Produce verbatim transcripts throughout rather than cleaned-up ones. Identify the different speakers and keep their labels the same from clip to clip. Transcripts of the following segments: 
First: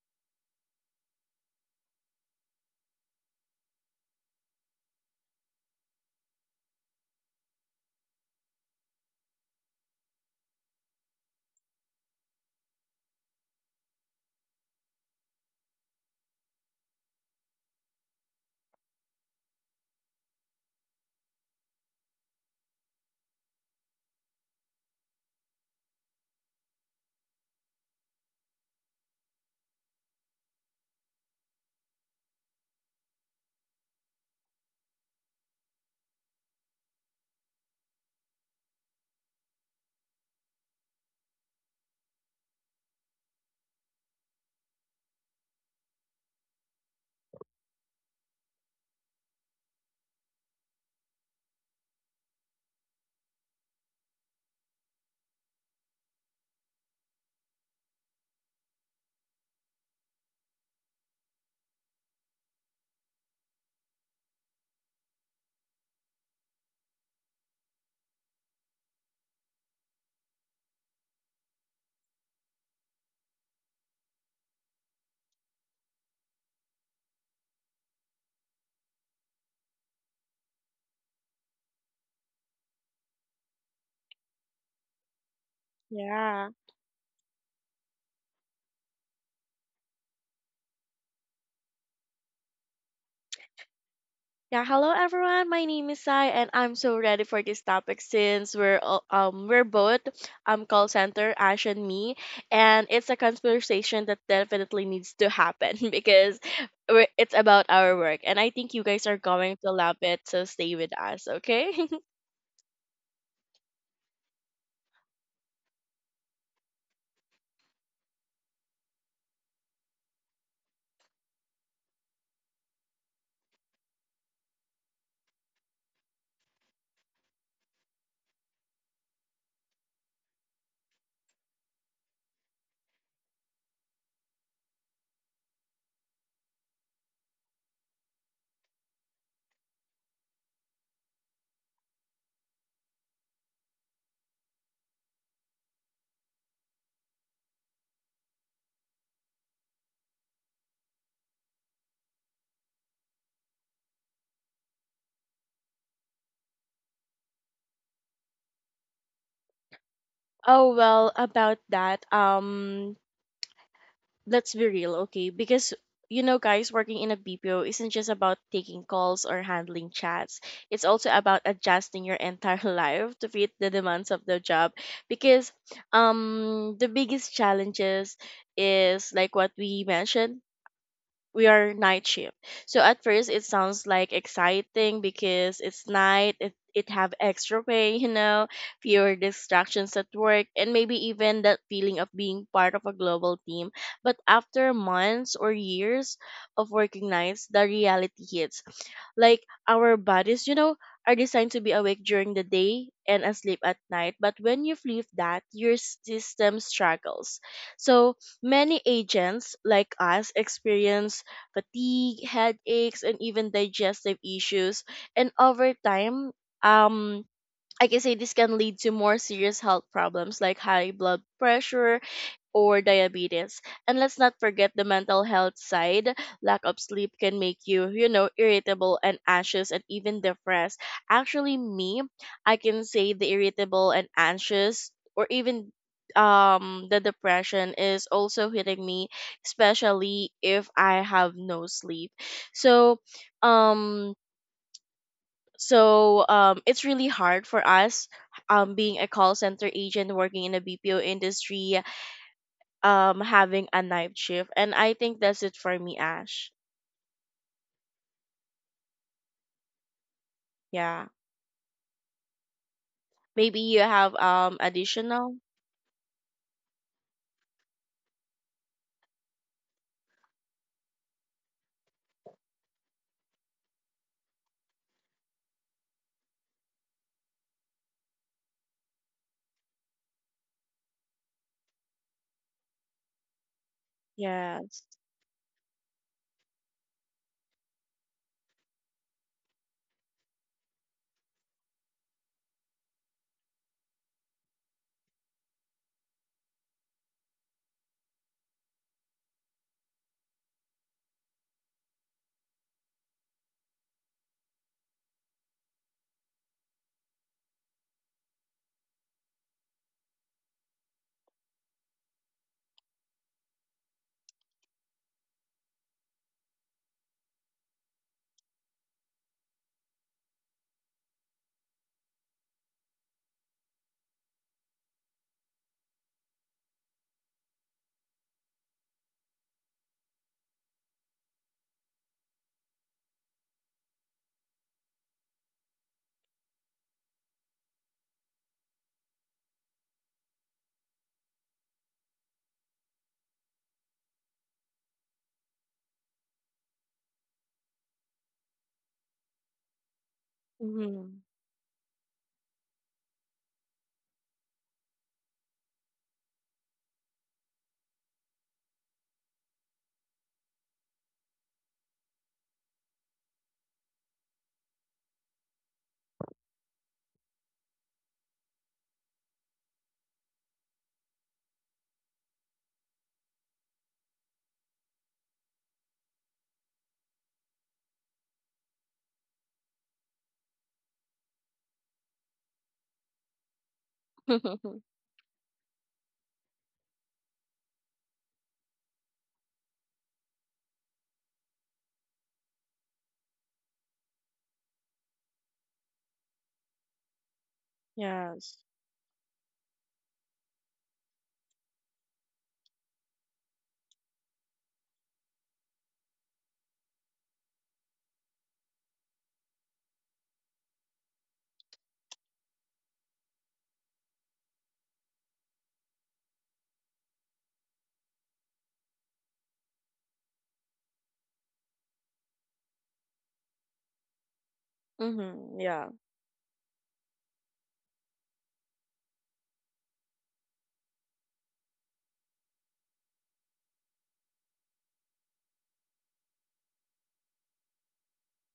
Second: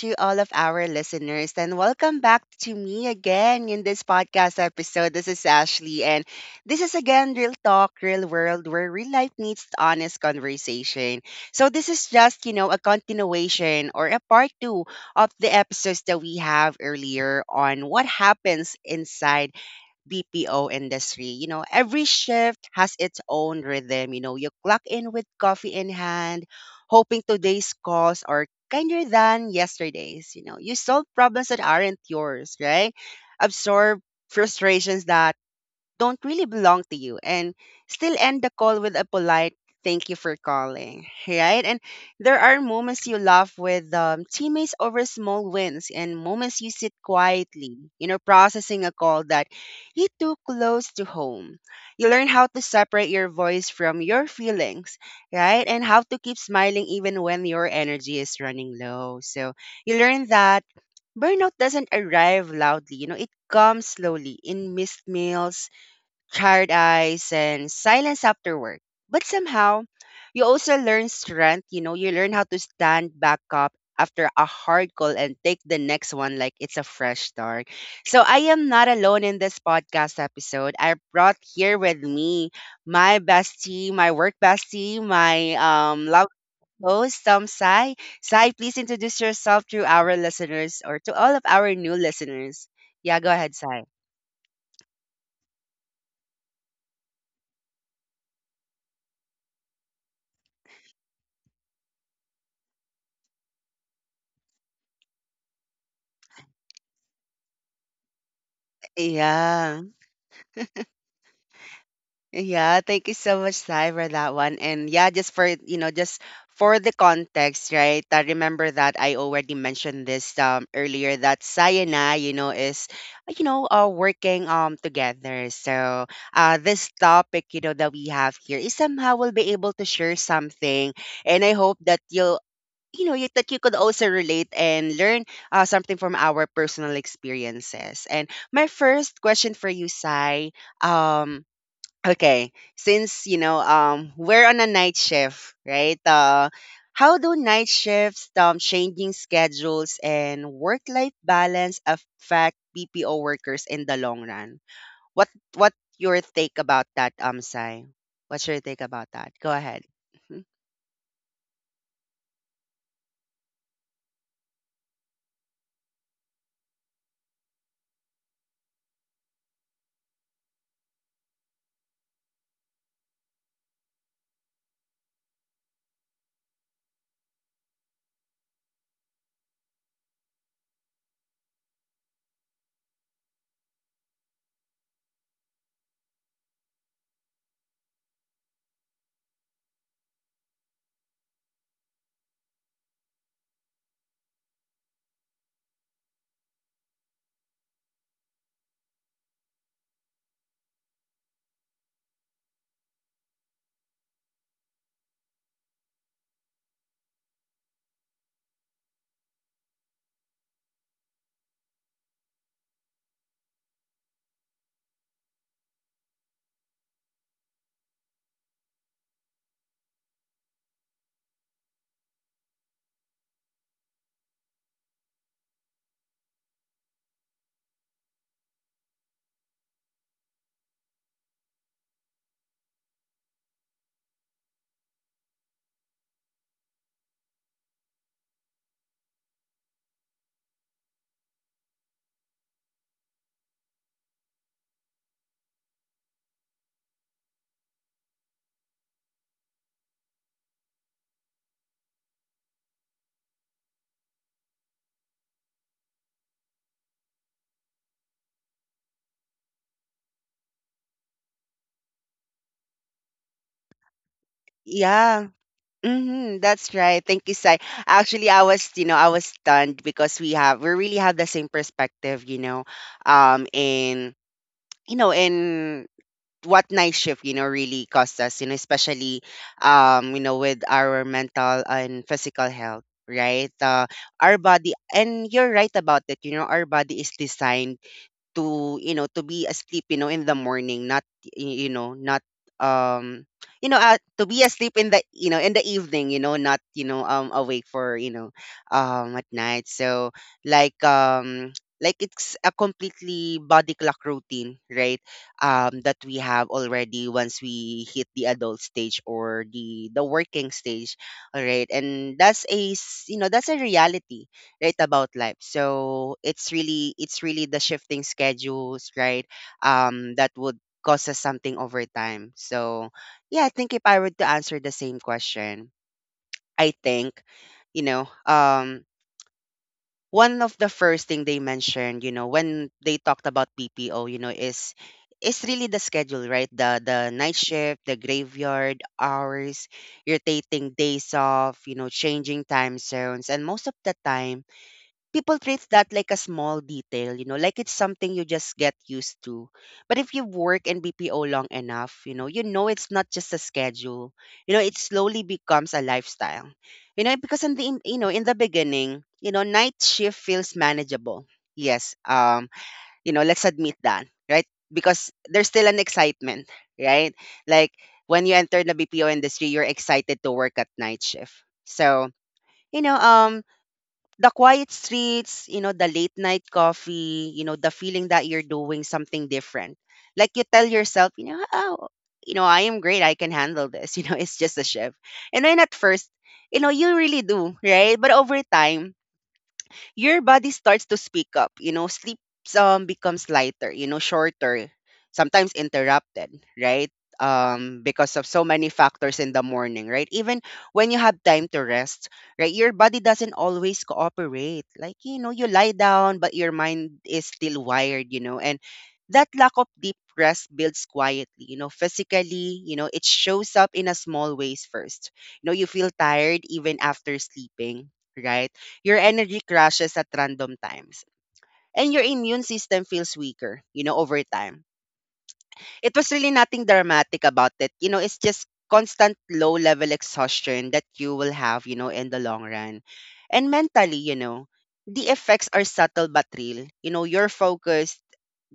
Speaker 1: to all of our listeners. And welcome back to me again in this podcast episode. This is Ashley. And this is again Real Talk, Real World, where real life meets honest conversation. So this is just, you know, a continuation or a part two of the episodes that we have earlier on what happens inside B P O industry. You know, every shift has its own rhythm. You know, you clock in with coffee in hand, hoping today's calls are kinder than yesterday's. You know, you solve problems that aren't yours, right? Absorb frustrations that don't really belong to you and still end the call with a polite thank you for calling, right? And there are moments you laugh with um, teammates over small wins, and moments you sit quietly, you know, processing a call that you took close to home. You learn how to separate your voice from your feelings, right? And how to keep smiling even when your energy is running low. So you learn that burnout doesn't arrive loudly. You know, it comes slowly in missed meals, tired eyes, and silence after work. But somehow, you also learn strength. You know, you learn how to stand back up after a hard call and take the next one like it's a fresh start. So I am not alone in this podcast episode. I brought here with me my bestie, my work bestie, my um love
Speaker 2: Yeah.
Speaker 1: host, um, Sai. Sai, please introduce yourself to our listeners or to all of our new listeners. Yeah, go ahead, Sai.
Speaker 2: Yeah, hello everyone. My name is Sai and I'm so ready for this topic since we're all- um we're both um call center Ash and me, and it's a conversation that definitely needs to happen because we're, it's about our work and I think you guys are going to
Speaker 1: Yeah.
Speaker 2: love it, so stay with us, okay?
Speaker 1: Yeah, thank you so much, Sai, for that one. And yeah, just for you know, just for the context, right? I remember that I already mentioned this um earlier that Sai and I, you know, is uh, you know, uh working um together. So uh this topic, you know, that we have here is somehow we'll be able to share something. And I hope that you'll you know you, that you could also relate and learn uh, something from our personal experiences and my first question for you sai um Okay, since you know, um, we're on a night shift, right? Uh, how do night shifts, um, changing schedules and work-life balance affect B P O workers in the long run? What what your take about that, um, Sai? What's your take about that? Go ahead. Mhm.
Speaker 2: Oh well, about that um let's be real, okay? Because you know, guys, working in a B P O isn't just about taking calls or handling chats. It's also about adjusting your entire life to fit the demands of the job. Because um the biggest challenges is like what we mentioned, we are night shift. So at first it sounds like exciting because it's night, it it have extra pay, you know, fewer distractions at work, and maybe even that feeling of being part of a global team. But after months or years of working nights, the reality hits. Like our bodies, you know, are designed to be awake during the day and asleep at night. But when you leave that, your system struggles. So many agents like us experience fatigue, headaches, and even digestive issues. And over time, um, I can say this can lead to more serious health problems like high blood pressure or diabetes. And let's not forget the mental health side. Lack of sleep can make you, you know, irritable and anxious and even depressed. Actually, me, I can say the irritable and anxious or even um the depression is also hitting me, especially if I have no sleep. so um so um, it's really hard for us, um, being a call center agent working in the B P O industry, um, having a night shift, and I think that's it for me, Ash. Yeah, maybe you have um
Speaker 1: Yeah.
Speaker 2: additional.
Speaker 1: Mm-hmm, that's right. Thank you, Sai. Actually, I was, you know, I was stunned because we have we really have the same perspective, you know, um, in you know, in what night shift, you know, really costs us, you know, especially, um you know, with our mental and physical health, right? Uh, our body.
Speaker 2: Yes.
Speaker 1: And you're right about it. You know, our body is designed to, you know, to be asleep, you know, in the morning, not y- you know, not um you know, uh, to be asleep in the, you know, in the evening, you know, not, you know, um awake for, you know, um at night. So like um like it's a completely body clock routine, right? Um that we have already once we hit the adult stage or the the working stage, all right? And that's a s- you know, that's a reality, right? About life. So it's really, it's really the shifting schedules, right? Um that would cause us something over time. So yeah, I think if I were to answer the same question, I think, you know, um one of the first thing they mentioned, you know, when they talked about P P O, you know, is is really the schedule, right? The the night shift, the graveyard hours, rotating days off, you know, changing time zones. And most of the time people treat that like a small detail, you know, like it's something you just get used to. But if you work in
Speaker 2: Mm-hmm.
Speaker 1: B P O long enough, you know, you know it's not just a schedule. You know, it slowly becomes a lifestyle. You know, because in the in- you know, in the beginning, you know, night shift feels manageable. Yes. Um, you know, let's admit that, right? Because there's still an excitement, right? Like when you enter the B P O industry, you're excited to work at night shift. So, you know, um the quiet streets, you know, the late night coffee, you know, the feeling that you're doing something different. Like you tell yourself, you know, oh, you know, I am great. I can handle this. You know, it's just a shift. And then at first, you know, you really do, right? But over time, your body starts to speak up. You know, sleep um, becomes lighter, you know, shorter, sometimes interrupted, right? Um, because of so
Speaker 2: Yes.
Speaker 1: many factors in the morning, right? Even when you have time to rest, right? Your body doesn't always cooperate. Like, you know, you lie down, but your mind is still wired, you know, and that lack of deep rest builds quietly. You know, physically, you know, it shows up in a small ways first. You know, you feel tired even after sleeping, right? Your energy crashes at random times, and your immune system feels weaker, you know, over time.
Speaker 2: Mm-hmm. Yeah.
Speaker 1: It was really nothing dramatic about it. You know, it's just constant low level exhaustion that you will have, you know, in the long run. And mentally, you know, the effects are subtle but real. You know, your focus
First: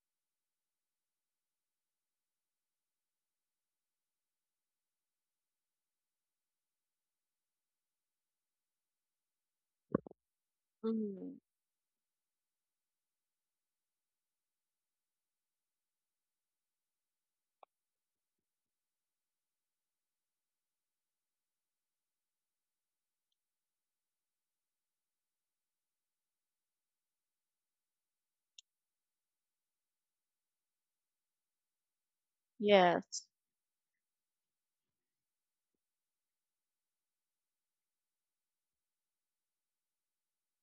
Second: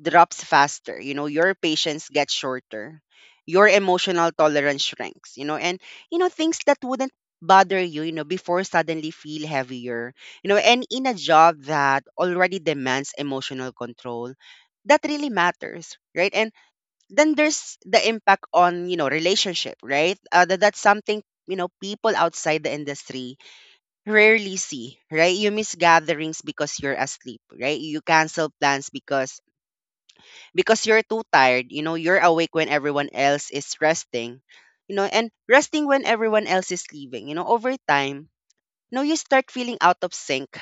Speaker 1: drops faster, you know, your patience gets shorter, your emotional tolerance shrinks, you know, and, you know, things that wouldn't bother you, you know, before suddenly feel heavier, you know, and in a
Speaker 2: Mm-hmm.
Speaker 1: job that already demands emotional control, that really matters, right? And then there's the impact on, you know, relationship, right? uh, that, that's something, you know, people outside the industry rarely see, right? You miss gatherings because you're asleep, right? You cancel plans because because you're too tired. You know, you're awake when everyone
Speaker 2: Yes.
Speaker 1: else is resting, you know, and resting when everyone else is leaving. You know, over time, you know, you start feeling out of sync.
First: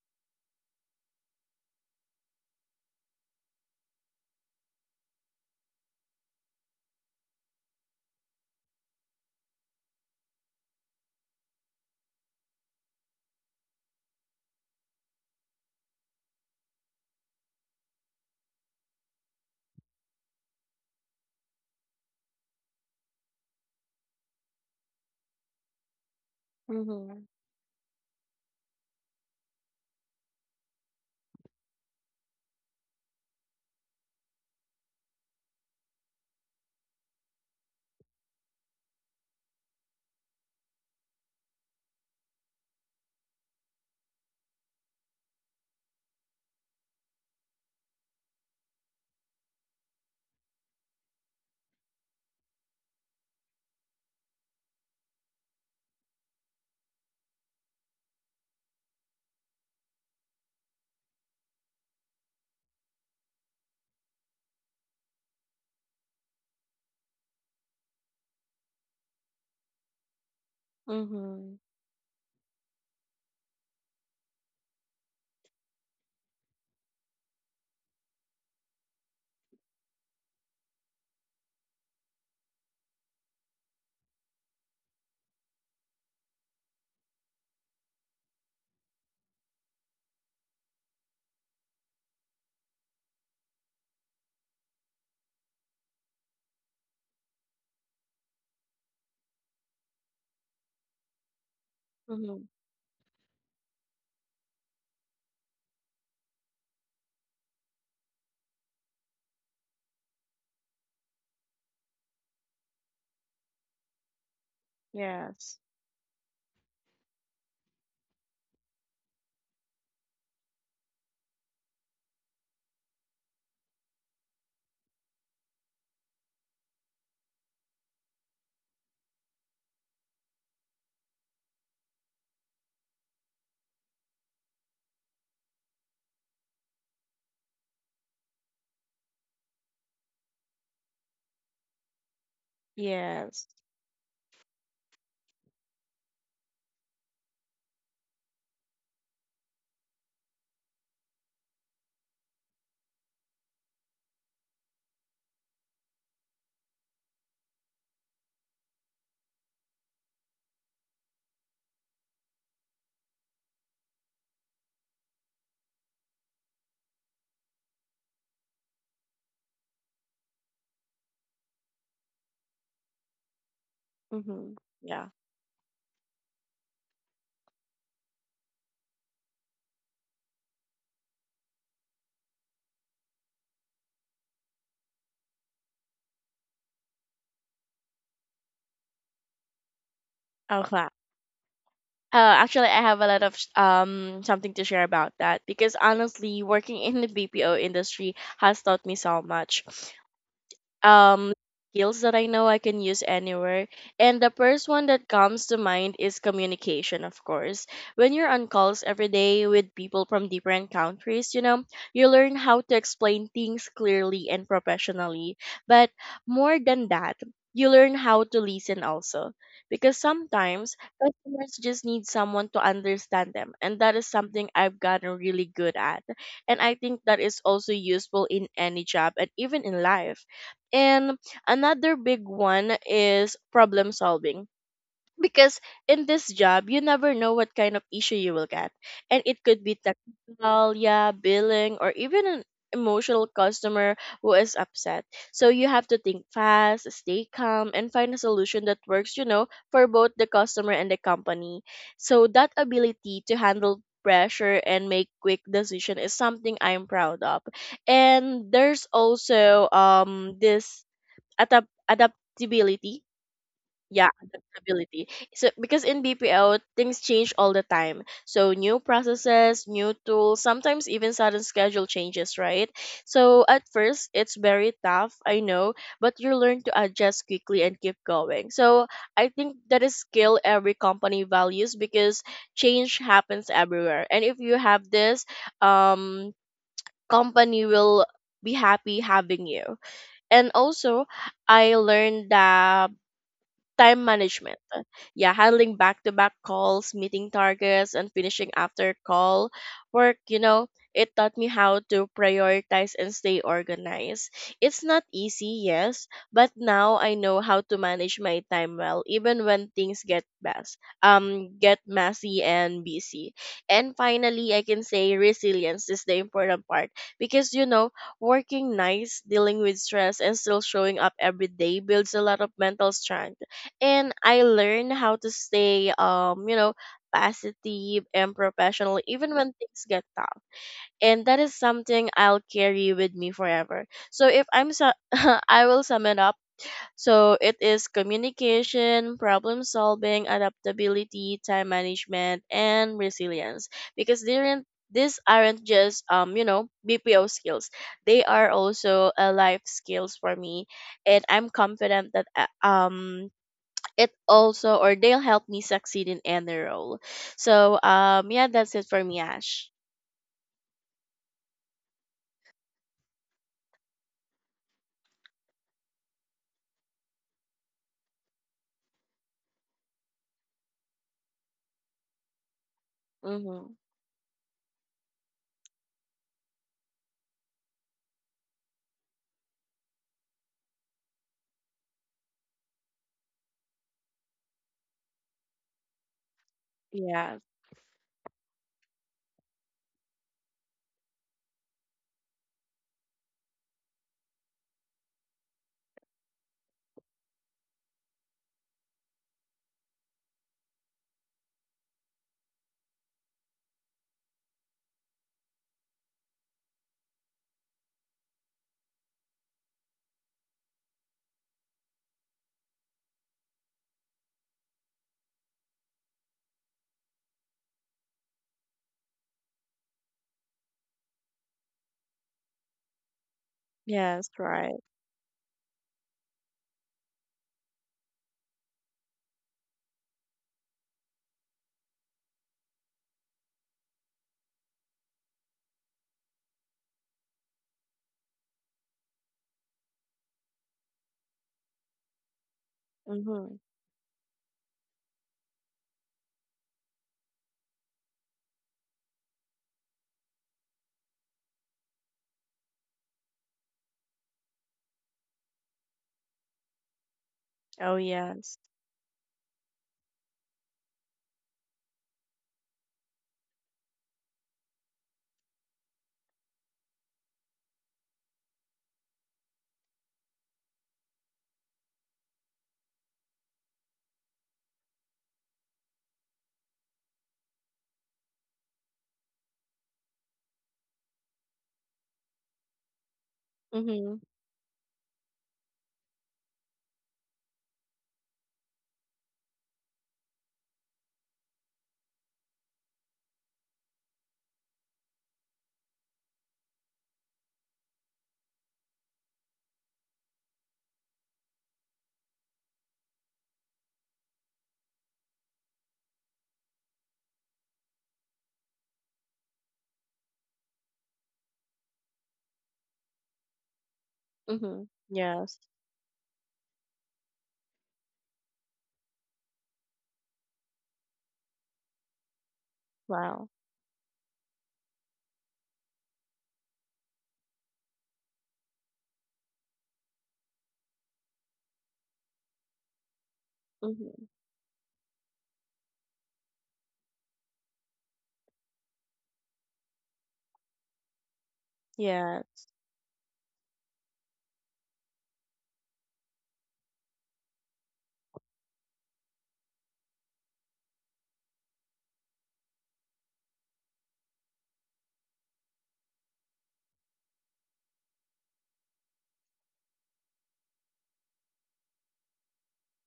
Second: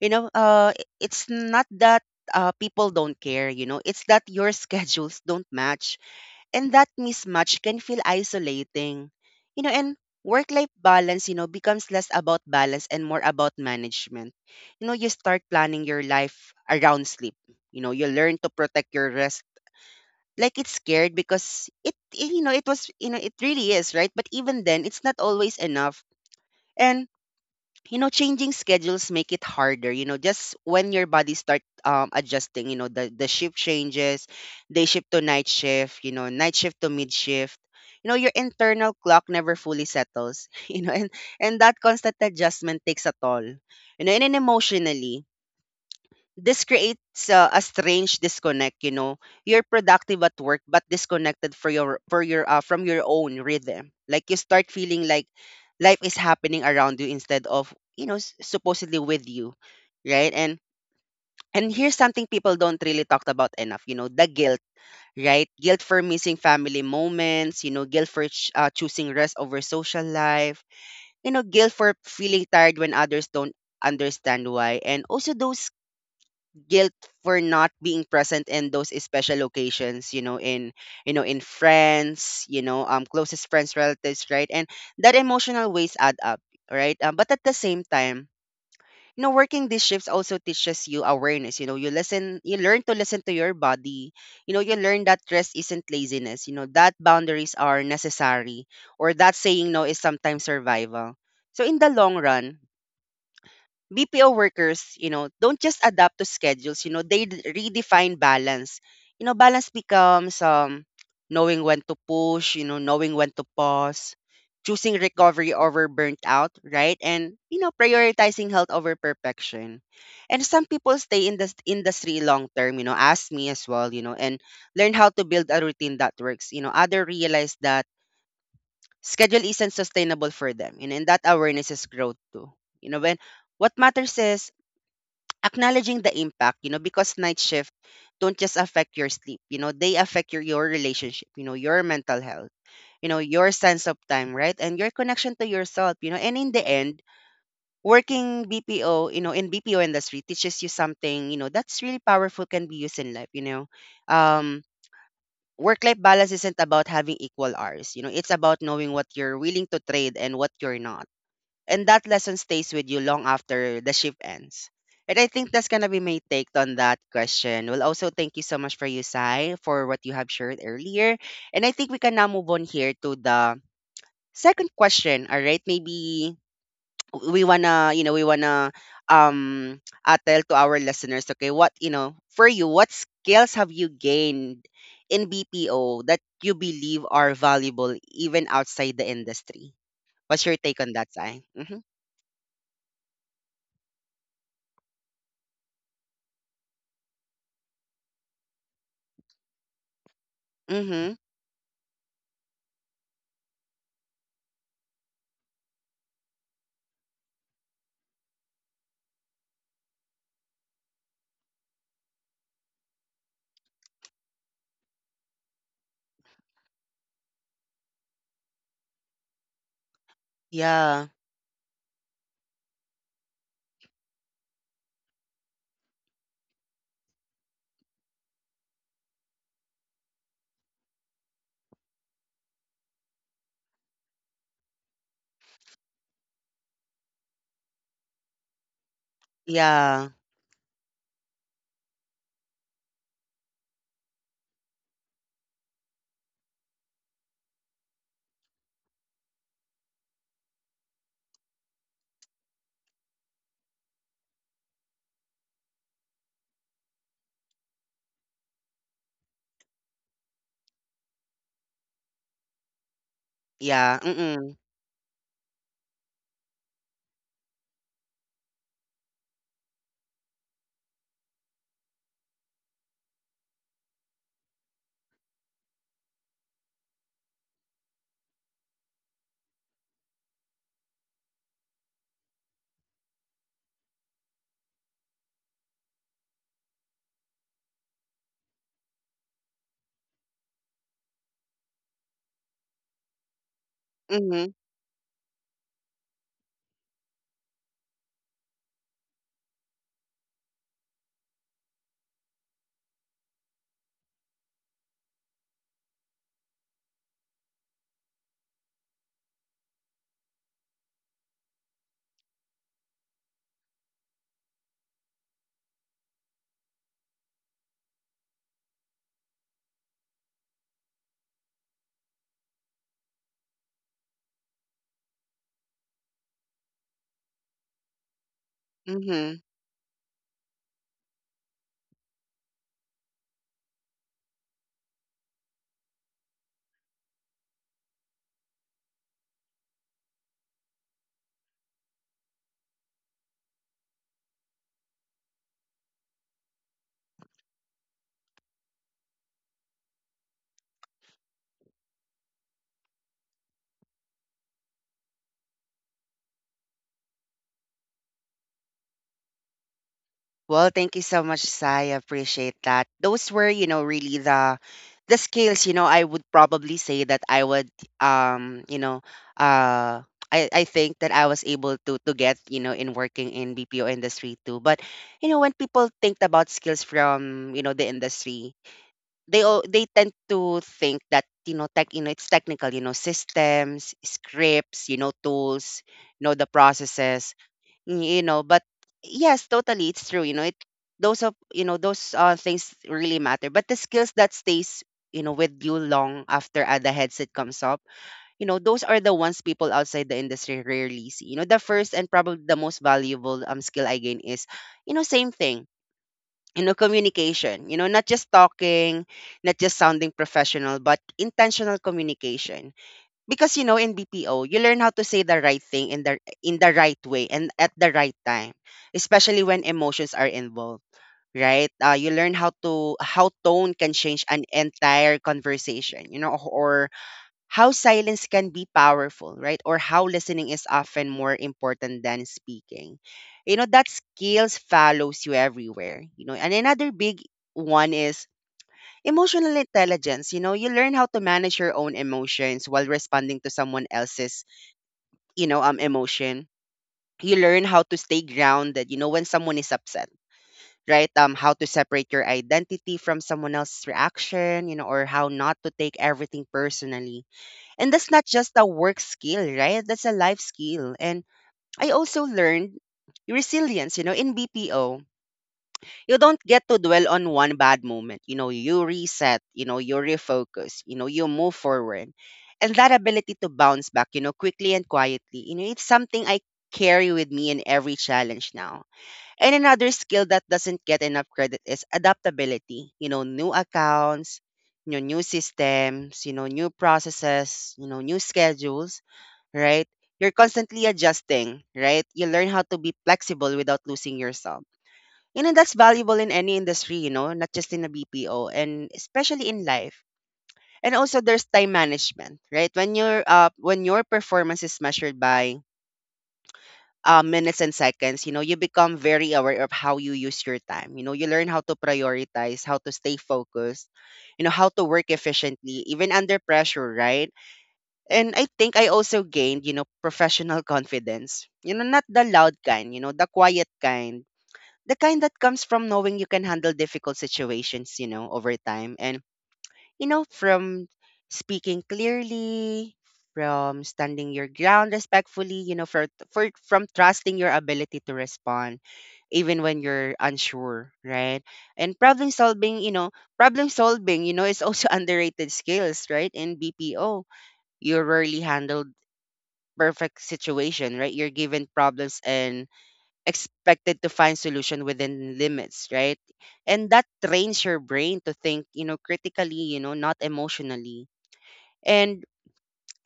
Speaker 1: You know, uh i- it's not that uh, people don't care. You know, it's that your schedules don't match, and that mismatch can feel isolating. You know, and work life balance, you know, becomes less about balance and more about management. You know, you start planning your life around sleep. You know, you learn to protect your rest. Like it's scared, because it, you know, it was, you know, it really is, right? But even then, it's not always enough. And
Speaker 2: Mm-hmm.
Speaker 1: you know, changing schedules make it harder. You know, just when your body start um adjusting, you know, the the shift changes, day shift to night shift, you know, night shift to mid shift, you know, your internal clock never fully settles. You know, and and that constant adjustment takes a toll. You know, and then emotionally this creates uh, a strange disconnect. You know, you're productive at work but disconnected for your for your uh, from your own rhythm. Like you start feeling like life is happening around you instead of, you know, s- supposedly with you, right? and and here's something people don't really talk about enough. You know, the guilt, right? Guilt for missing family moments, you know, guilt for ch- uh, choosing rest over social life, you know,
Speaker 2: Mm-hmm.
Speaker 1: guilt for feeling tired when others don't understand why. And also those guilt for not being present in those special occasions, you know, in, you know, in friends, you know, um closest friends, relatives, right? And that emotional waste add up, right? Um, but at the same time, you know, working these shifts also teaches you awareness. You know, you listen, you learn to listen to your body. You know, you learn that rest isn't laziness, you know, that boundaries are necessary, or that saying no is sometimes survival. So in the long
Speaker 2: Mm-hmm.
Speaker 1: run, B P O workers, you know, don't just adapt to schedules, you know, they d- redefine balance. You know, balance becomes um knowing when to push, you know, knowing when to pause, choosing recovery
Speaker 2: Yes.
Speaker 1: over burnt out, right? And you know, prioritizing health over perfection. And some people stay in the industry long term, you know, ask me as well, you know, and learn how to build a routine that works. You know, other realize that schedule isn't sustainable for them. You know, and that awareness is growth too. You know, when What matters is acknowledging the impact, you know because night shift don't just affect your sleep, you know they affect your your relationship, you know your mental health, you know
Speaker 2: Yes.
Speaker 1: your sense of time, right? And your connection to yourself, you know and in the end, working BPO, you know in BPO industry teaches you something you know that's really powerful, can be used in life. you know um Work life balance isn't about having equal hours, you know it's about knowing what you're willing to trade and what you're not. And that lesson stays with you long after the shift ends. And I think that's gonna be my take on that question. Well, also thank you so much for you, Sai, for what you have shared earlier. And I think we can now move on here to the
Speaker 2: Mm-hmm.
Speaker 1: second
Speaker 2: Yeah.
Speaker 1: question. All right, maybe we wanna, you know, we wanna um uh, tell to our listeners, okay, what you know, for you, what skills have you gained in B P O that you believe are valuable even outside the industry? What's your take
Speaker 2: Okay.
Speaker 1: on that, Sai? Mm-hmm.
Speaker 2: Uh, actually, I have a lot of sh- um something to share about that because honestly, working in the B P O industry has taught me so much
Speaker 1: Mm-hmm.
Speaker 2: um skills that I know I can use anywhere. And the first one that comes to mind is communication, of course. When you're on calls every day with people from different countries, you know, you learn how to explain things clearly and professionally. But more than that, you learn how to listen also. Because sometimes
Speaker 1: Yeah,
Speaker 2: customers just need someone to understand them. And that is something I've gotten really good at. And I think that is also useful in any job and even in life. And another big one is problem solving. Because in this job, you never know what kind of issue you will get. And it could be
Speaker 1: yeah,
Speaker 2: technical, yeah, billing, or even an emotional customer who is upset. So you have to think fast, stay calm, and find a solution that works, you know, for both the customer and the company. So that ability to handle pressure and make quick decision is something I'm proud of. And there's also um this Adapt adaptability.
Speaker 1: yeah.
Speaker 2: Yeah,
Speaker 1: Mm-mm.
Speaker 2: adaptability. So because in B P O things change all the time. So new processes, new tools, sometimes even sudden schedule changes, right? So at first it's very tough, I know, but you learn to adjust quickly and keep going. So I think that is skill every company values because change happens everywhere. And if you have this, um company will be happy having you. And also, I learned that time
Speaker 1: Mm-hmm.
Speaker 2: management. Yeah, handling back to back calls, meeting targets, and finishing after call work, you know, it taught me how to prioritize and stay organized. It's not easy, yes, but now I know how to manage my time well, even when things get mess, um, get messy and busy. And finally, I can say resilience is the important part because you know, working nights, dealing with stress, and still showing up every day builds a lot of mental strength, and I learned how to stay um you know positive and professional
Speaker 1: Mm-hmm.
Speaker 2: even when things get tough. And that is something I'll carry with me forever. So if I'm su- I will sum it up, so it is communication, problem solving, adaptability, time management, and resilience, because they aren't these aren't just um you know B P O skills, they are also a life skills for me. And I'm confident that uh, um it also or they'll help me succeed in any role. So um yeah, that's it for me, Ash.
Speaker 1: Well, thank you so much, Sai. I appreciate that. Those were, you know, really the the skills, you know, I would probably say that I would um, you know, uh I, I think that I was able to to get, you know, in working in
Speaker 2: Mhm.
Speaker 1: B P O industry too. But, you know, when people think about skills from, you know, the industry, they all they tend to think that you know tech, you know it's technical, you know systems, scripts, you know tools, you know the processes,
Speaker 2: Yeah.
Speaker 1: you know but yes, totally, it's true, you know it those of you know those uh, things really matter. But the skills that stays you know with you long after uh, the headset comes up, you know those are the ones people outside the industry rarely see. You know the first and probably the most valuable um skill I gain is, you know same thing, you know communication, you know not just talking, not just sounding professional, but intentional communication. Because you know in B P O you learn how to say the right thing in the in the right way and at the right time, especially when emotions are involved, right? Uh, you learn how to how tone can change
Speaker 2: Yes,
Speaker 1: an
Speaker 2: right.
Speaker 1: entire conversation, you know or how silence can be powerful, right? Or how listening is often more important than speaking. You know, that skills follows you everywhere. You know, and another big one is emotional intelligence. You know, you learn how to manage your own emotions while responding to
Speaker 2: Mhm.
Speaker 1: someone else's, you know, um emotion. You learn how to stay grounded, you know, when someone is upset, right? Um, how to separate your identity from someone else's reaction, you know, or how not to take everything personally. And
Speaker 2: Oh
Speaker 1: that's not just
Speaker 2: yes.
Speaker 1: a work skill, right? That's a life skill. And I also learned resilience, you know, in B P O. You don't get to dwell on one bad moment. You know, you reset, you know, you refocus, you know, you move forward. And that ability to bounce back, you know, quickly and quietly, you know, it's something I carry with me in every challenge now. And another skill that doesn't get enough credit is adaptability. You know, new
Speaker 2: Mhm.
Speaker 1: accounts, you know, new systems, you know, new processes, you know, new schedules, right? You're constantly adjusting, right? You learn how to be flexible without losing yourself. You know, that's valuable in any industry, you know, not just in a B P O, and especially in life. And also there's time management, right? When your uh when your performance is measured by uh, minutes and seconds, you know, you become very aware of how you use your time. You know, you learn how to prioritize, how to stay focused, you know, how to
Speaker 2: Mhm.
Speaker 1: work
Speaker 2: Yes.
Speaker 1: efficiently, even under pressure, right? And I think I also gained, you know, professional confidence. You know, not the loud kind, you know, the
Speaker 2: Wow.
Speaker 1: quiet kind. The kind that comes from knowing you can handle difficult situations, you know, over time. And, you know, from speaking clearly, from
Speaker 2: Mhm.
Speaker 1: standing your ground respectfully, you know, for, for from trusting your ability to respond, even when you're unsure, right? And problem
Speaker 2: Yeah.
Speaker 1: solving, you know, problem solving, you know, is also underrated skills, right? In B P O you rarely handle perfect situation, right? You're given problems and expected to find solution within limits, right? And that trains your brain to think, you know, critically, you know, not emotionally. And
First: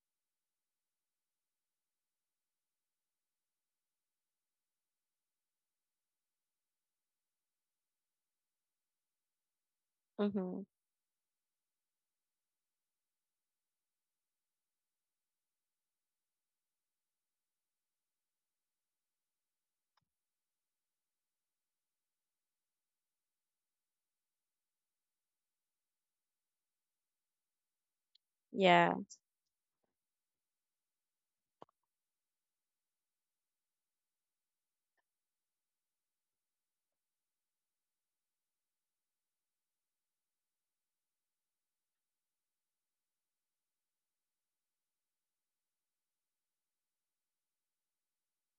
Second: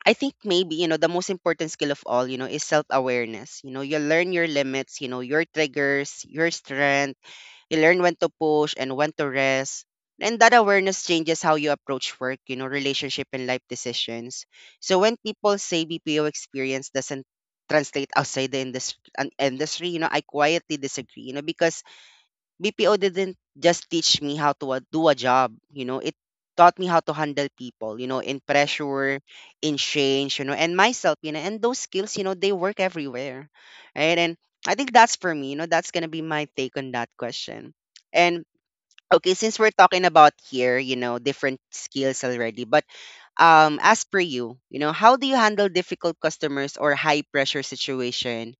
Speaker 1: I think maybe, you know, the most important skill of all, you know, is self awareness. You know, you learn your limits, you know, your triggers, your strengths. You learn when to push and when to rest. And that
Speaker 2: Mhm.
Speaker 1: awareness changes how you approach work, you know, relationship and life decisions. So when people say B P O experience doesn't translate outside the industry, industry, you know, I quietly disagree, you know, because B P O didn't just teach me how to uh, do a job, you know, it taught me how to handle people, you know, in
Speaker 2: Yeah.
Speaker 1: pressure, in change, you know, and myself, you know, and those skills, you know, they work everywhere. Right. And I think that's for me, you know, that's gonna be my take on that question. And okay, since we're talking about here, you know, different skills already, but um as per you, you know, how do you handle difficult customers or high pressure situation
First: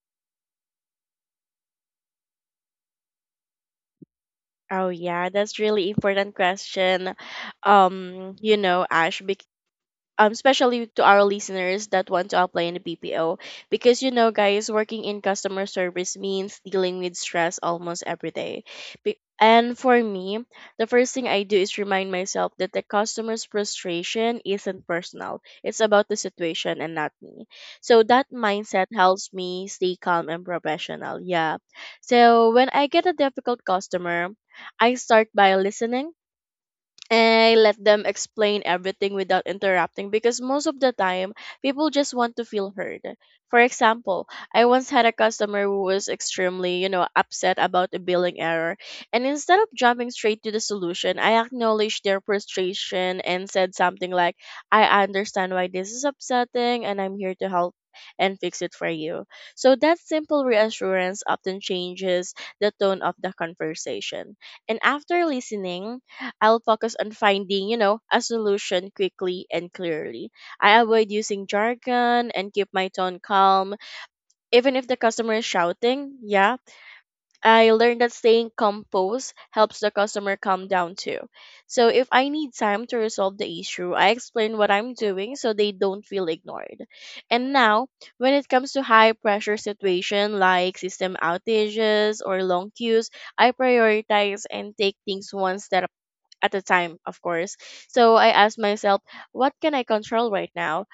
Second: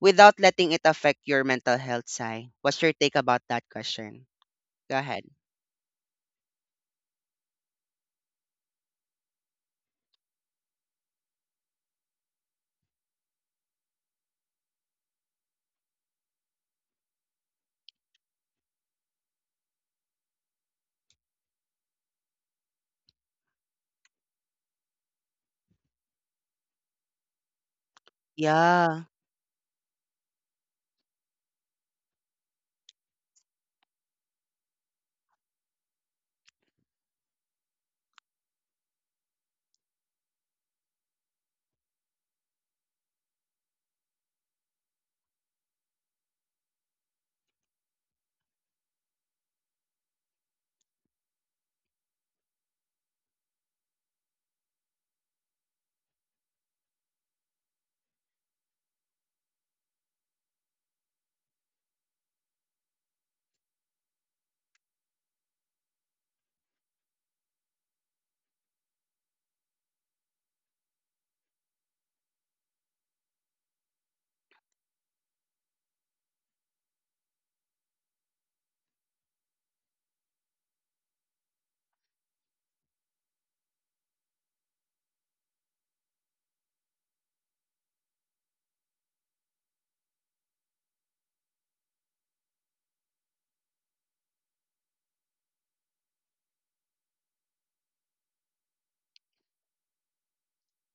Speaker 1: without letting it affect your mental health, Sai? What's your take about that question?
Speaker 2: Oh
Speaker 1: Go ahead.
Speaker 2: yeah, that's really important question. Um, you know, Ash, because um, especially to our listeners that want to apply in the B P O. Because, you know, guys, working in customer service means dealing with stress almost every day. Be- and for me, the first thing I do is remind myself that the customer's frustration isn't personal, it's about the situation and not me. So that mindset
Speaker 1: Yeah.
Speaker 2: helps me stay calm and professional. Yeah. So when I get a difficult customer, I start by listening. I let them explain everything without interrupting because most of the time people just want to feel heard. For example, I once had a customer who was extremely, you know, upset about a billing error, and instead of jumping straight to the solution, I acknowledged their frustration and said something like, "I understand why this is upsetting and I'm here to help." And fix it for you. So that simple reassurance often changes the tone of the conversation. And after listening, I'll focus on finding, you know, a solution quickly and clearly. I avoid using jargon and keep my tone calm. Even if the customer is shouting, yeah, I learned that staying composed helps the customer calm down too. So if I need time to resolve the issue, I explain what I'm doing so they don't feel ignored. And now, when it comes to high pressure situation like system outages or long queues, I prioritize and take things one step at the time, of course. So I ask myself, what can I control right now?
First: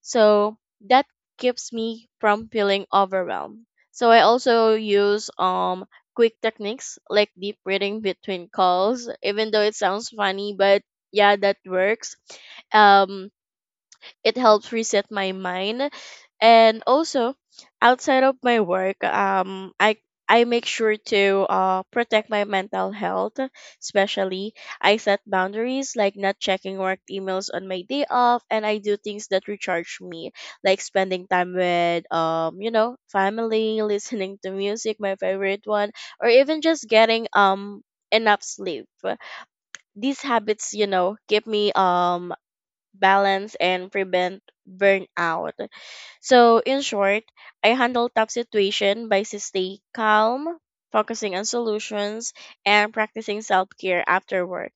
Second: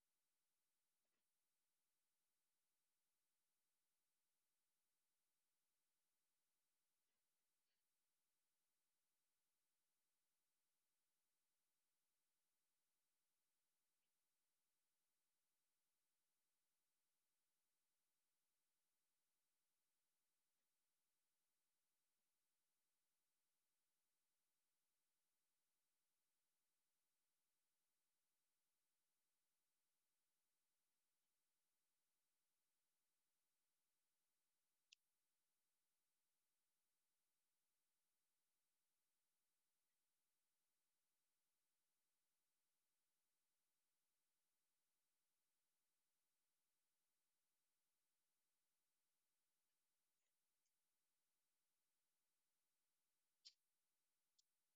Speaker 2: So that keeps me from feeling overwhelmed. So I also use um quick techniques like deep breathing between calls, even though it sounds funny, but yeah, that works. Um it helps reset my mind. And also, outside of my work, um, I I make sure to uh, protect my mental health, especially. I set boundaries like not checking work emails on my day off, and I do things that recharge me, like spending time with, um, you know, family, listening to music, my favorite one, or even just getting um enough sleep. These habits, you know, keep me um balance, and prevent burnout. So, in short, I handle tough situation by s- stay calm, focusing on solutions, and practicing self-care after work.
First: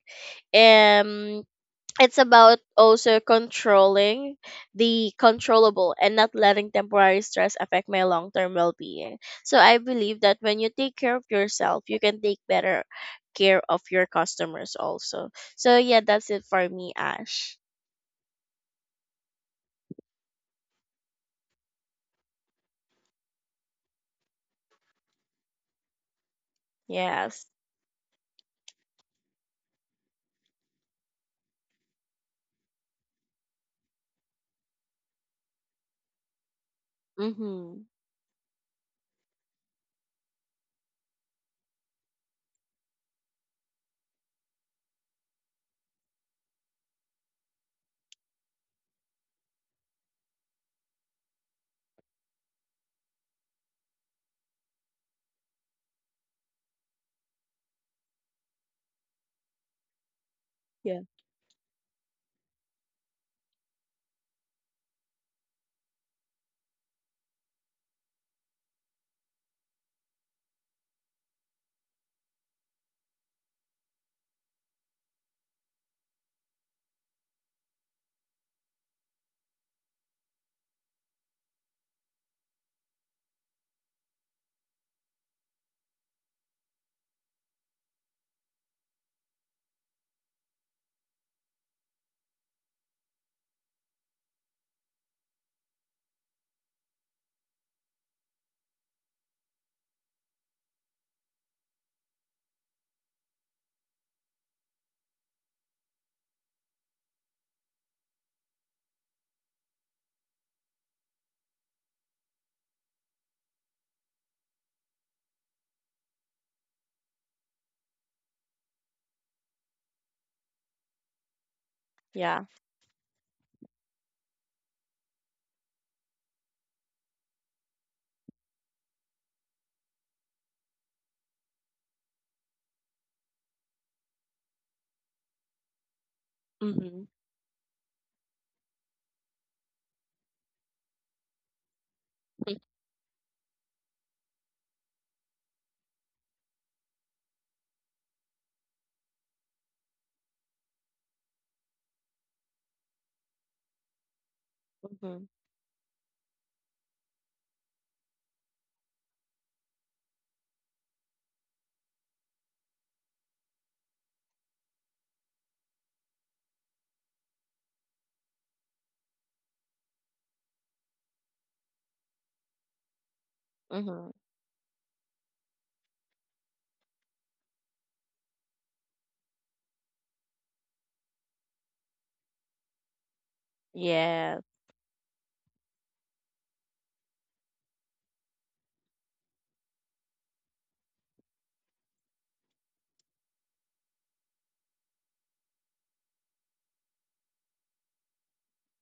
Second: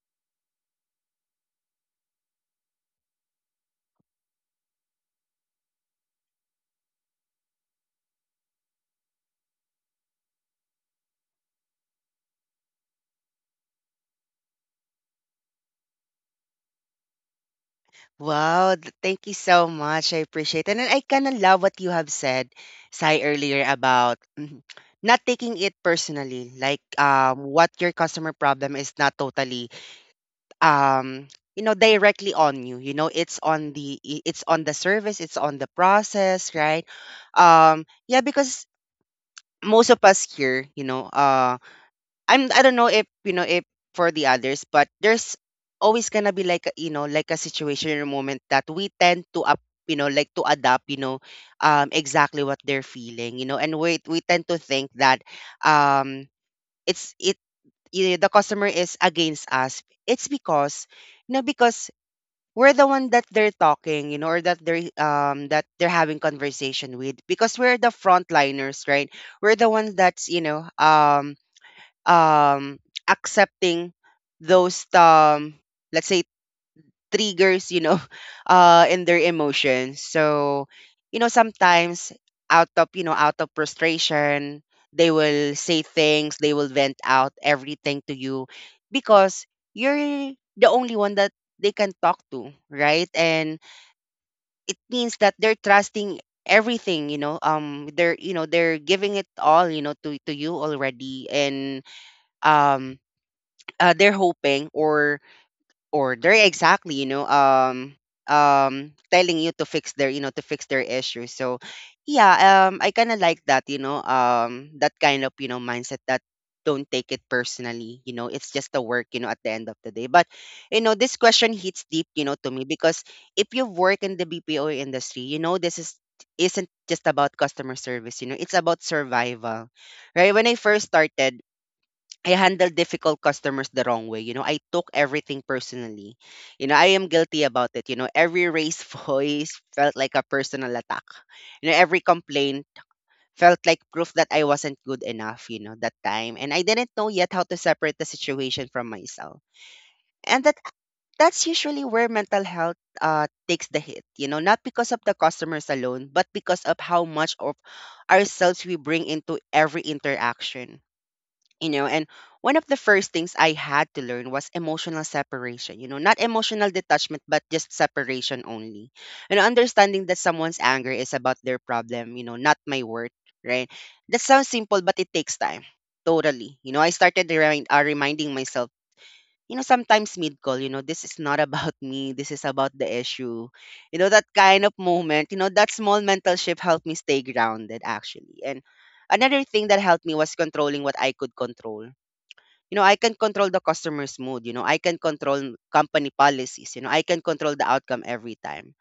Speaker 2: Um, it's about also controlling the controllable and not letting temporary stress affect my long-term well-being. So I believe that when you take care of yourself, you can take better care of your customers also. So yeah, that's it for me, Ash.
Speaker 1: Wow. th- Thank you so much. I appreciate it. And I kind of love what you have said, Sai, earlier about mhm, not taking it personally. Like um,
Speaker 2: Yes.
Speaker 1: what your customer problem is not totally um, you know, directly on you. You know, it's on the i- it's on the service, it's on the process, right? Um,
Speaker 2: Mm-hmm.
Speaker 1: yeah, because most of us here, you know, I'm I don't know if you know if for the others, but there's always gonna be like a, you know like a situation or moment that we tend to up you know like to adapt, you know um exactly what they're feeling, you know and we we tend to think that um it's it you know, the customer is against us. it's because
Speaker 2: Yeah.
Speaker 1: you know because we're the one that they're talking, you know or that they're um that they're having conversation with, because we're the frontliners, right? We're the ones that's, you know um um accepting those, um let's say, triggers, you know uh in their emotions. So you know sometimes, out of you know out of frustration, they will say things, they will vent out everything to you, because you're the only one that they can talk to, right? And it means that they're trusting everything, you know um they're you know they're giving it all, you know to to you already. And um uh, they're hoping, or or they're exactly, you know um um telling you to fix their, you know to fix their issue so yeah, um I kind of like that, you know um that kind of, you know mindset that don't take it personally. You know it's just a work, you know at the end of the day. But you know this question hits deep, you know
Speaker 2: Yeah.
Speaker 1: to me, because if you've worked in the BPO industry, you know this is isn't just about customer service. You know it's about survival, right? When I first started, I handle difficult customers the wrong way. You know, I took everything personally. You know, I
Speaker 2: Mm-hmm.
Speaker 1: am guilty about it. You know, every raised voice felt like a personal attack. You know, every complaint felt like proof that I wasn't good enough, you know, that time. And I didn't know yet how to separate the situation from myself. And that that's usually where mental health uh takes the hit, you know, not because of the
Speaker 2: Mm-hmm.
Speaker 1: customers alone, but because of how much of ourselves we bring into every interaction. You know and one of the first things I had to learn was emotional separation, you know not emotional detachment, but just separation only. You know understanding that someone's anger is about their problem, you know not my worth, right?
Speaker 2: Mm-hmm.
Speaker 1: That sounds simple, but it takes time totally. you know I started remind, uh, reminding myself, you know sometimes mid call, you know this is not about me, this is about the issue. You know that
Speaker 2: Yes.
Speaker 1: kind of moment, you know that small mental shift helped me stay grounded, actually. And another thing that helped me was controlling what I could control. you know, I can control the customer's mood. You know, I can control company policies. You know, I can control the outcome every time.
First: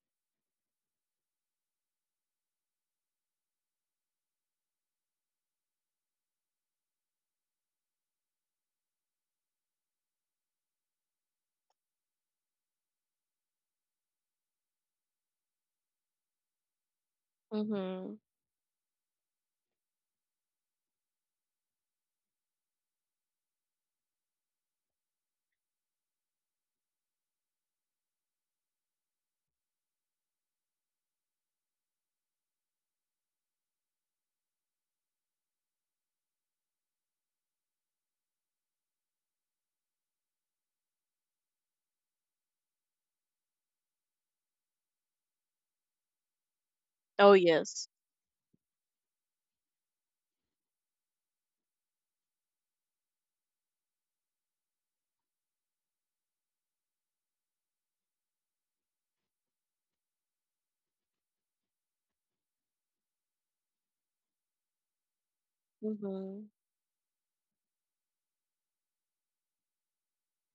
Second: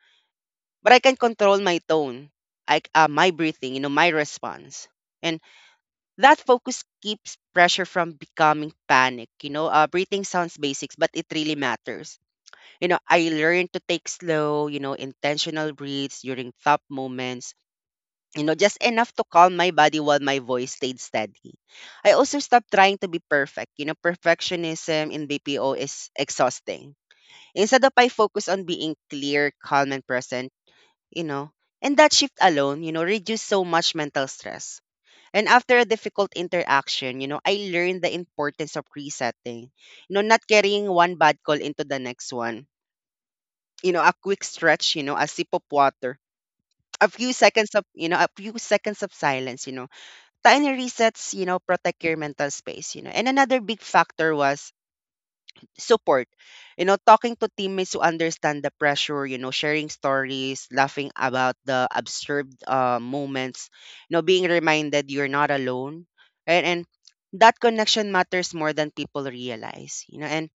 Speaker 1: But I can control my tone, I, c- uh, my breathing, you know, my response. And that focus keeps pressure from becoming panic. You know, uh, breathing sounds basics, but it really matters. You know, I learned to take slow, you know, intentional breaths during tough moments,
Speaker 2: Mm-hmm.
Speaker 1: you know, just enough to calm my body while my voice stayed steady. I also stopped trying to be perfect. You know, perfectionism in B P O is exhausting. Instead of I focus on being clear, calm, and present, you know, and that shift alone, you know, reduced so much mental stress. And after a difficult interaction, you know, I learned the importance of resetting. You know, not carrying one bad call into the next one. You know, a quick stretch, you know, a sip of water, a few
Speaker 2: Oh
Speaker 1: seconds of,
Speaker 2: yes.
Speaker 1: you know, a few seconds of silence, you know, tiny resets, you know, protect your mental space, you know. And another big factor was support. You know, talking to teammates who understand the pressure, you know, sharing stories, laughing about the absurd uh, moments, you know, being reminded you're not alone.
Speaker 2: Mm-hmm.
Speaker 1: Right? And that connection matters more than people realize, you know. And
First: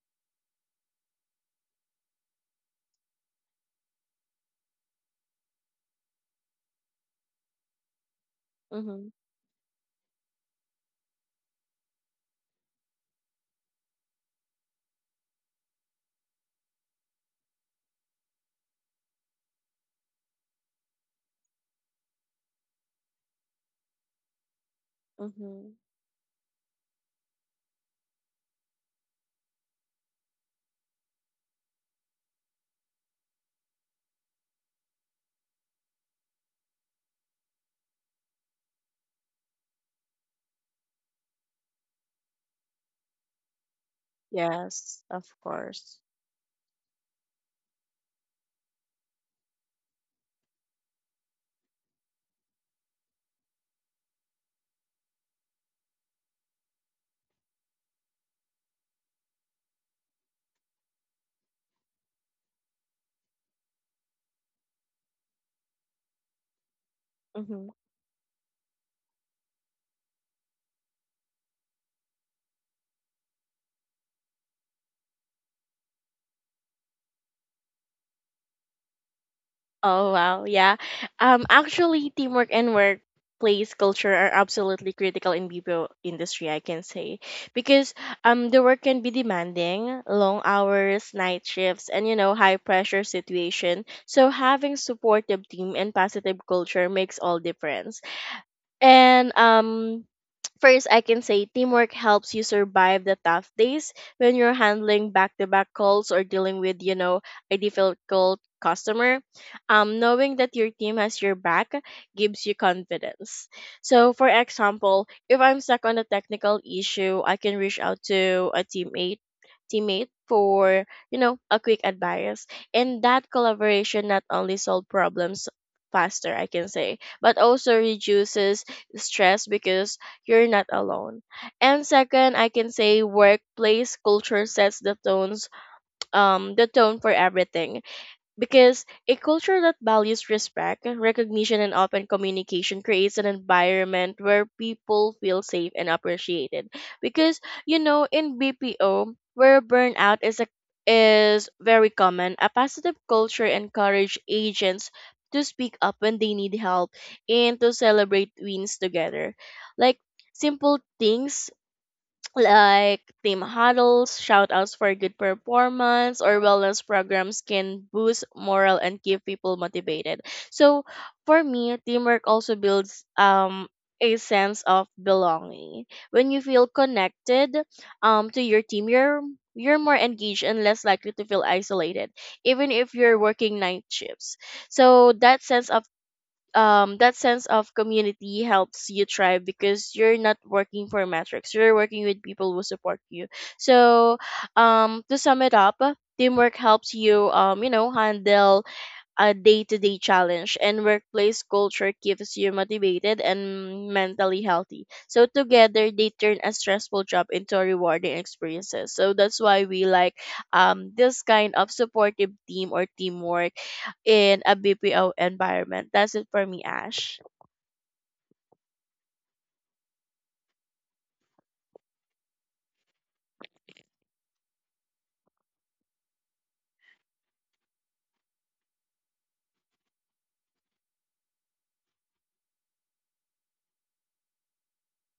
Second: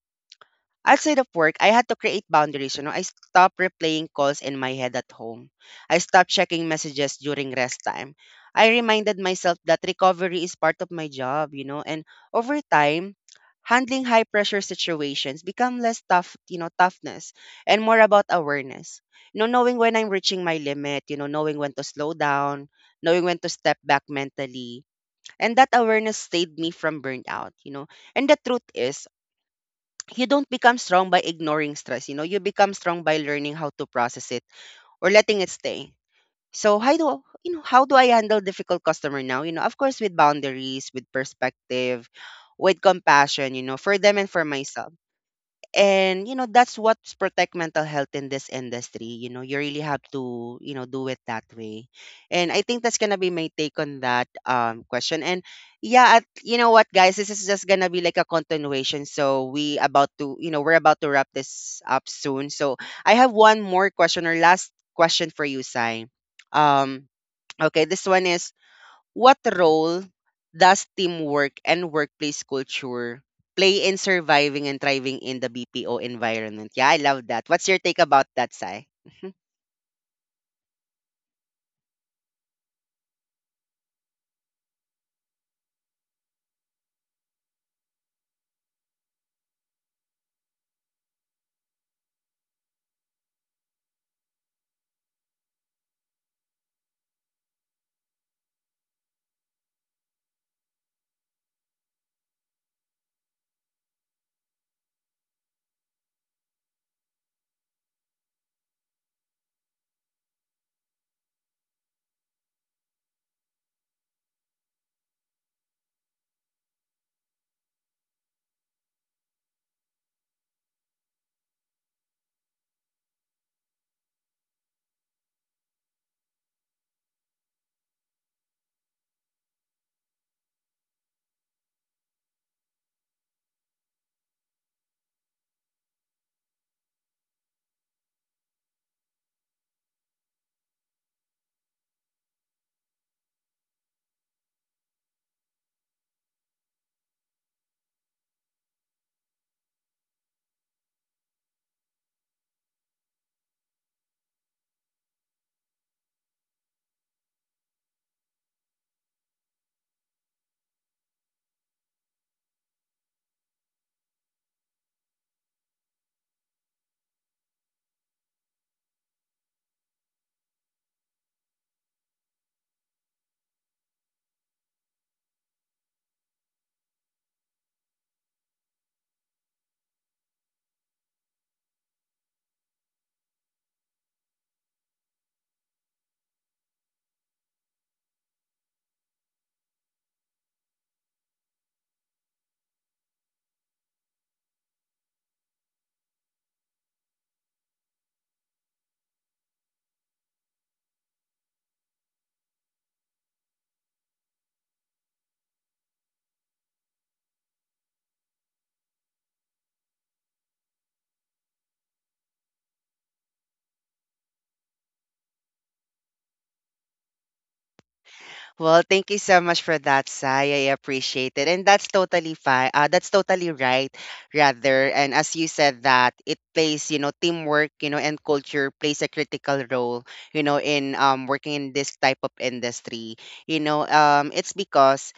Speaker 1: outside of work, I had to create boundaries, you know. I stopped replaying calls in my head at home. I stopped checking messages during rest time. I
Speaker 2: Mm-hmm.
Speaker 1: reminded myself that recovery is part of my job, you know, and over time, handling high pressure situations become less tough, you know, toughness and more about awareness. You know, knowing when I'm reaching my limit, you know, knowing when to slow down, knowing when to step back mentally. And that
Speaker 2: Mm-hmm.
Speaker 1: awareness saved me from burnout, you know. And the truth is, you don't become strong by ignoring stress you know you become strong by learning how to process it or letting it stay. So how do you know how do I handle difficult customer now, you know of course, with boundaries, with perspective, with compassion you know for them and for myself.
Speaker 2: Yes, of course.
Speaker 1: And you know that's what's protect mental health in this industry you know you really have to you know do it that way. And I think that's gonna be my take on that um question. And yeah at, you know what, guys, this is just gonna be like a continuation, so we about to you know we're about to wrap this up soon, so I have one more question or last question for you, Sai. um
Speaker 2: Mm-hmm.
Speaker 1: okay, this one is: what role does teamwork and workplace culture play in surviving and thriving in the B P O environment? Yeah, I love that. What's your take about that, Sai?
Speaker 2: Oh wow, yeah. Um, actually, teamwork and workplace culture are absolutely critical in B P O industry, I can say, because um the work can be demanding, long hours, night shifts, and you know high pressure situation. So having supportive team and positive culture makes all difference. And um First, I can say teamwork helps you survive the tough days when you're handling back-to-back calls or dealing with, you know, a difficult customer. Um, knowing that your team has your back gives you confidence. So, for example, if I'm stuck on a technical issue, I can reach out to a teammate teammate for you know a quick advice, and that collaboration not only solve problems faster, I can say, but also reduces stress because you're not alone. And second, I can say workplace culture sets the tones um the tone for everything. Because a culture that values respect, recognition, and open communication creates an environment where people feel safe and appreciated. Because you know, in B P O, where burnout is a, is very common, a positive culture encourages agents to speak up when they need help and to celebrate wins together. Like simple things like team huddles, shout outs for good performance, or wellness programs can boost morale and keep people motivated. So for me, teamwork also builds um a sense of belonging. When you feel connected um to your team, you're you're more engaged and less likely to feel isolated, even if you're working night shifts. So that sense of um that sense of community helps you thrive because you're not working for metrics, you're working with people who support you. So um to sum it up, teamwork helps you um you know handle a day-to-day challenge, and workplace culture keeps you motivated and mentally healthy, so together they turn a stressful job into a rewarding experiences. So that's why we like um, this kind of supportive team or teamwork in a BPO environment. That's it for me, Ash.
Speaker 1: Well, thank you so much for that, Sai. I appreciate it. And that's totally fine. Uh, that's totally right, rather. And as you said that, it plays, you know, teamwork, you know, and culture plays a critical role, you know, in um working in this type of industry. You know, um it's because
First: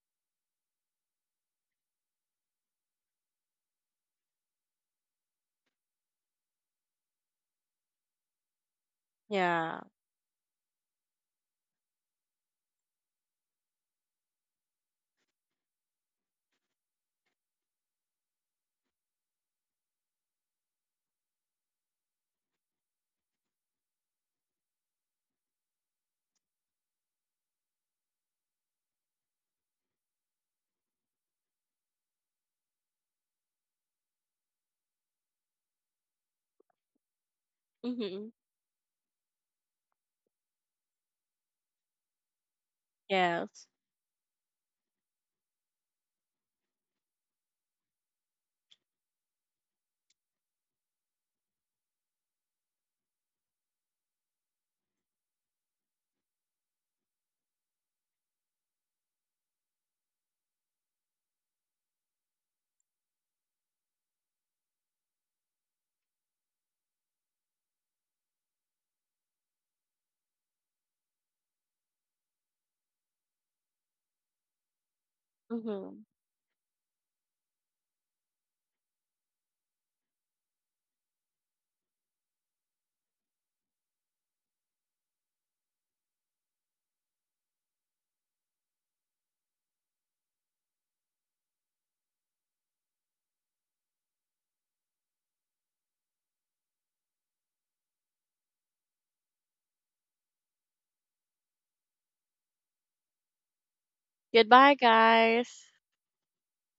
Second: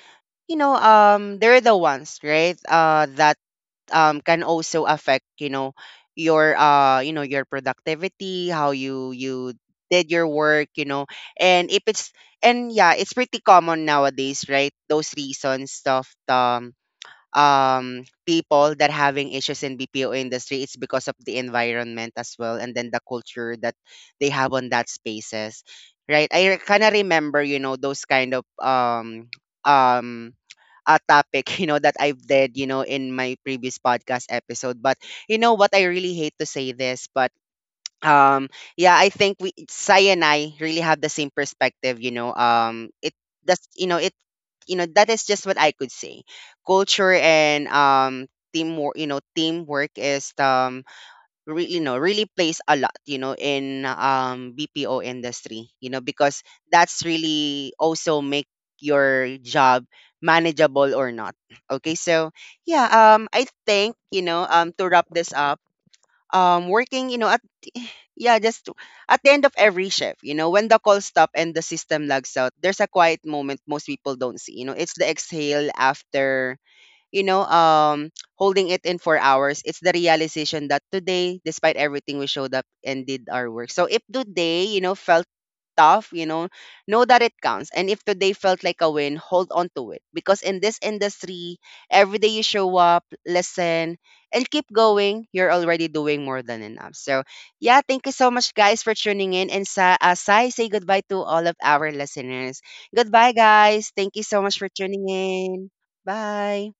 Speaker 1: you know um they're the ones, right? Uh that um can also affect you know your uh you know your productivity, how you you
Speaker 2: Yeah.
Speaker 1: did your work you know and if it's and Yeah, it's pretty common nowadays, right, those reasons stuff um, um people that having issues in B P O industry, it's because of the environment as well and then the culture that they have on that spaces, right? I kind of remember you know those kind of um um a topic you know that I've did you know in my previous podcast episode. But you know what I really hate to say this but
Speaker 2: Hmm.
Speaker 1: um yeah, I think we Sai and I really have the same perspective, you know um it that's
Speaker 2: Yes.
Speaker 1: you know it you know that is just what I could say. Culture and um teamwork, you know teamwork is um really, you know really plays a lot, you know in um BPO industry, you know because that's really also make your job manageable or not. Okay, so yeah, um I think you know um to wrap this up, um working, you know yeah, just at the end of every shift, you know, when the call stop and the system lags out, there's a quiet moment most people don't see. You know, it's the exhale
Speaker 2: Hmm.
Speaker 1: after you know, um, holding it in four hours. It's the realization that today, despite everything, we showed up and did our work. So if today, you know, felt tough, you know, know that it counts. And if today felt like a win, hold on to it. Because in this industry, every day you show up, listen, and keep going, you're already doing more than enough. So, yeah, thank you so much, guys, for tuning in. And sa- uh, Sai, say goodbye to all of our listeners. Goodbye, guys. Thank you so much for
Speaker 2: Goodbye,
Speaker 1: tuning
Speaker 2: guys.
Speaker 1: in. Bye.